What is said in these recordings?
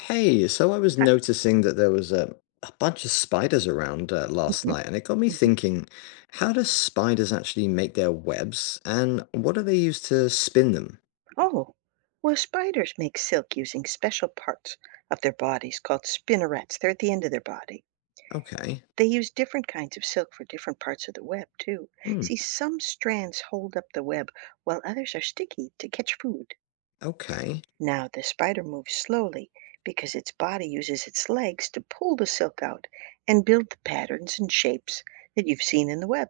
Hey, so I was Uh, noticing that there was a bunch of spiders around last mhm, night, and it got me mhm. thinking, how do spiders actually make their webs, and what do they use to spin them? Oh, well, spiders make silk using special parts of their bodies called spinnerets. They're at the end of their body. Okay. They use different kinds of silk for different parts of the web, too. Hmm. See, some strands hold up the web, while others are sticky to catch food. Okay. Now, the spider moves slowly because its body uses its legs to pull the silk out and build the patterns and shapes that you've seen in the web.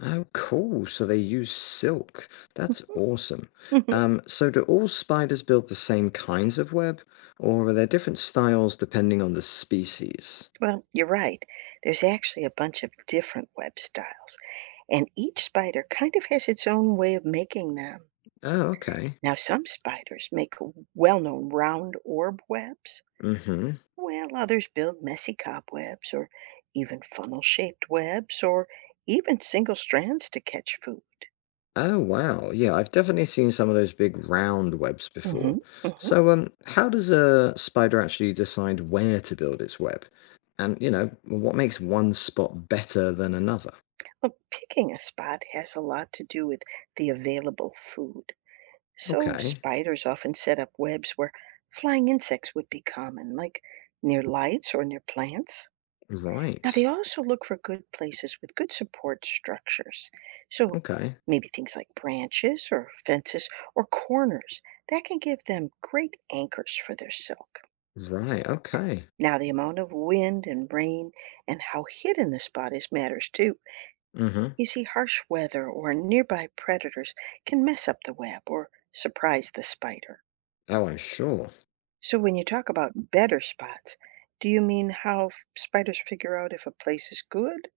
Oh, cool. So they use silk. That's awesome. So do all spiders build the same kinds of web, or are there different styles depending on the species? Well, you're right. There's actually a bunch of different web styles and each spider kind of has its own way of making them. Oh, okay. Now, some spiders make well-known round orb webs, Mm-hmm. while others build messy cobwebs or even funnel-shaped webs or even single strands to catch food. Oh wow. Yeah, I've definitely seen some of those big round webs Hmm. before. Hmm. So how does a spider actually decide where to build its web? And what makes one spot better than another? Well, picking a spot has a lot to do with the available food. So Okay. spiders often set up webs where flying insects would be common, like near lights or near plants. Now, they Right. also look for good places with good support structures. So, Okay. maybe things like branches or fences or corners that can give them great anchors for their silk. Right. Okay. Now, the amount of wind and rain and how hidden the spot is matters too. Mm-hmm. You see, harsh weather or nearby predators can mess up the web or surprise the spider. Oh, I'm sure. So, when you talk about better spots, do you mean how spiders figure out if a place is good?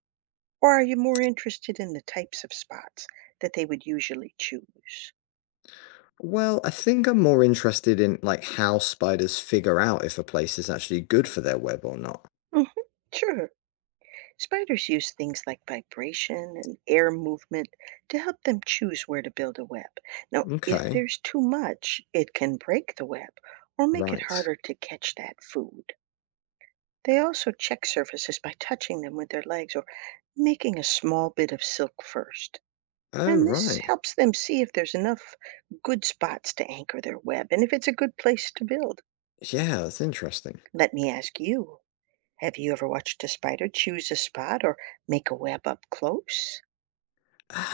Or are you more interested in the types of spots that they would usually choose? Well, I think I'm more interested in like how spiders figure out if a place is actually good for their web or not. Mhm, sure. Spiders use things like vibration and air movement to help them choose where to build a web. Now, if Okay. there's too much, it can break the web or make it Right. harder to catch that food. They also check surfaces by touching them with their legs or making a small bit of silk first. Oh, And this right. helps them see if there's enough good spots to anchor their web and if it's a good place to build. Yeah, that's interesting. Let me ask you, have you ever watched a spider choose a spot or make a web up close?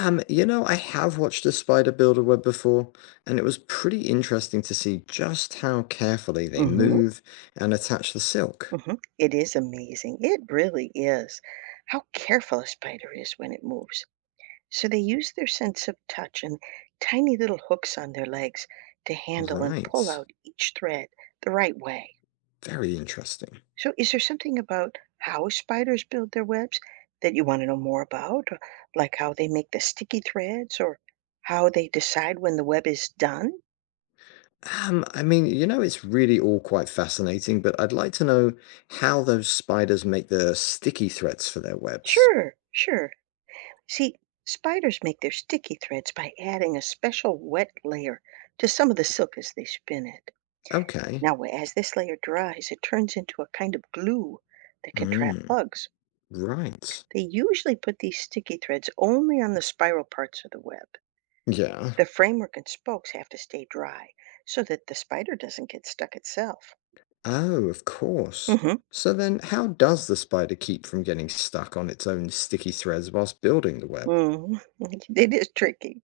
You know, I have watched a spider build a web before, and it was pretty interesting to see just how carefully they Hmm. move and attach the silk. Hmm. It is amazing. It really is. How careful a spider is when it moves. So they use their sense of touch and tiny little hooks on their legs to handle and pull Right. out each thread the right way. Very interesting. So is there something about how spiders build their webs that you want to know more about? Or like how they make the sticky threads or how they decide when the web is done? I mean, you know, it's really all quite fascinating, but I'd like to know how those spiders make the sticky threads for their webs. Sure, sure. See, spiders make their sticky threads by adding a special wet layer to some of the silk as they spin it. Okay. Now, as this layer dries, it turns into a kind of glue that can trap Mm, bugs. right. They usually put these sticky threads only on the spiral parts of the web. Yeah. The framework and spokes have to stay dry so that the spider doesn't get stuck itself. Oh, of course. Mm-hmm. So then, how does the spider keep from getting stuck on its own sticky threads whilst building the web? Mm-hmm. It is tricky.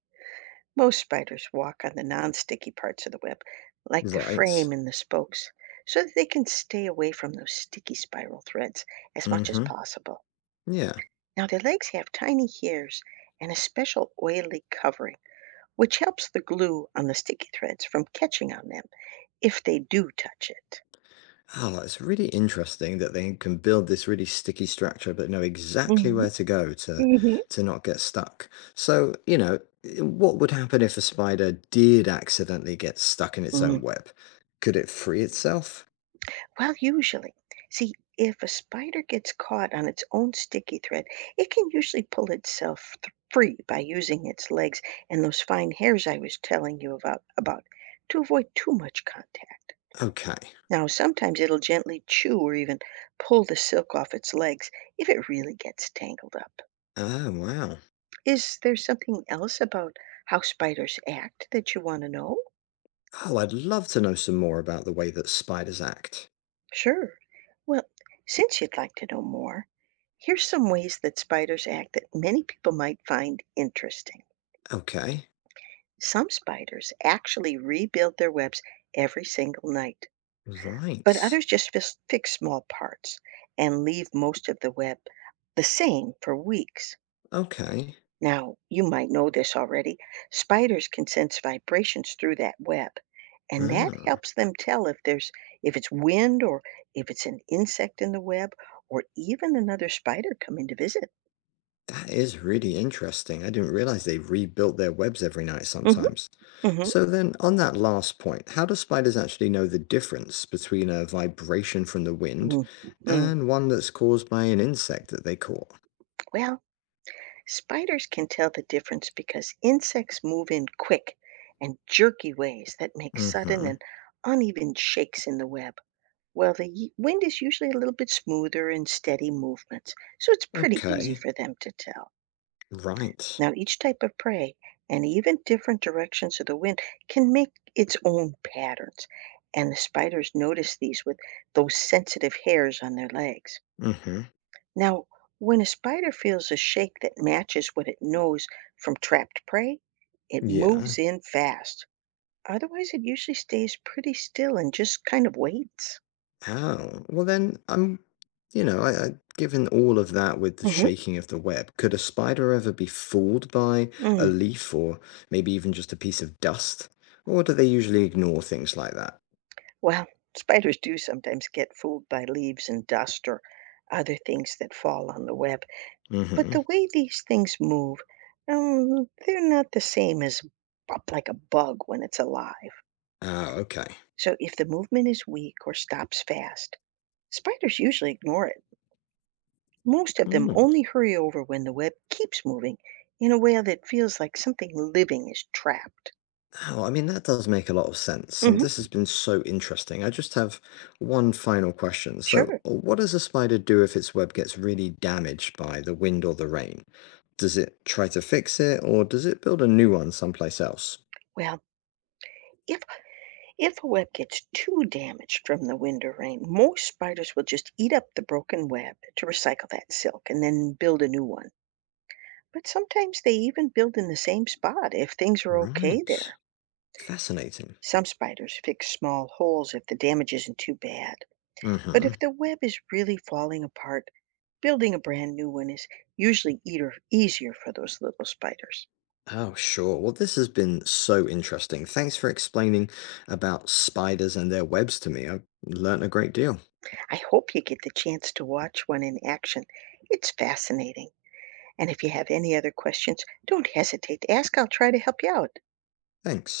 Most spiders walk on the non-sticky parts of the web, like the Right. frame and the spokes, so that they can stay away from those sticky spiral threads as much as Mm-hmm. possible. Yeah. Now, their legs have tiny hairs and a special oily covering, which helps the glue on the sticky threads from catching on them if they do touch it. Oh, it's really interesting that they can build this really sticky structure, but know exactly Hmm. where to go Hmm. to not get stuck. So, you know, what would happen if a spider did accidentally get stuck in its own Mhm. web? Could it free itself? Well, usually. See, if a spider gets caught on its own sticky thread, it can usually pull itself free by using its legs and those fine hairs I was telling you about, to avoid too much contact. Okay. Now, sometimes it'll gently chew or even pull the silk off its legs if it really gets tangled up. Oh, wow. Is there something else about how spiders act that you want to know? Oh, I'd love to know some more about the way that spiders act. Sure. Well, since you'd like to know more, here's some ways that spiders act that many people might find interesting. Okay. Some spiders actually rebuild their webs every single night, but Right. others just fix small parts and leave most of the web the same for weeks. Okay. Now, you might know this already. Spiders can sense vibrations through that web, and that Ah, helps them tell if there's if it's wind or if it's an insect in the web or even another spider coming to visit. that is really interesting. I didn't realize they rebuilt their webs every night Hmm. sometimes. Hmm. So then, on that last point, how do spiders actually know the difference between a vibration from the wind Mm. Mm. and one that's caused by an insect that they caught? Well, spiders can tell the difference because insects move in quick and jerky ways that make sudden Mm-hmm. and uneven shakes in the web, while the wind is usually a little bit smoother and steady movements, so it's pretty easy Okay. for them to tell. Right. Now, each type of prey and even different directions of the wind can make its own patterns, and the spiders notice these with those sensitive hairs on their legs. Mm-hmm. Now, when a spider feels a shake that matches what it knows from trapped prey, it Yeah. moves in fast. Otherwise, it usually stays pretty still and just kind of waits. Oh, well then, I'm, you know, I, given all of that with the Hmm. shaking of the web, could a spider ever be fooled by a Mm. leaf or maybe even just a piece of dust? Or do they usually ignore things like that? Well, spiders do sometimes get fooled by leaves and dust or other things that fall on the web. But Mm-hmm. the way these things move, they're not the same as up like a bug when it's alive. Ah, okay. So if the movement is weak or stops fast, spiders usually ignore it. Most of them Hmm. only hurry over when the web keeps moving in a way that feels like something living is trapped. Oh, I mean, that does make a lot of sense, and Hmm. this has been so interesting. I just have one final question. So, Sure. What does a spider do if its web gets really damaged by the wind or the rain? Does it try to fix it, or does it build a new one someplace else? Well, if if a web gets too damaged from the wind or rain, most spiders will just eat up the broken web to recycle that silk and then build a new one. But sometimes they even build in the same spot if things are okay Right. there. Fascinating. Some spiders fix small holes if the damage isn't too bad. But Hmm. if the web is really falling apart, building a brand new one is usually easier for those little spiders. Oh, sure. Well, this has been so interesting. Thanks for explaining about spiders and their webs to me. I've learned a great deal. I hope you get the chance to watch one in action. It's fascinating. And if you have any other questions, don't hesitate to ask. I'll try to help you out. Thanks.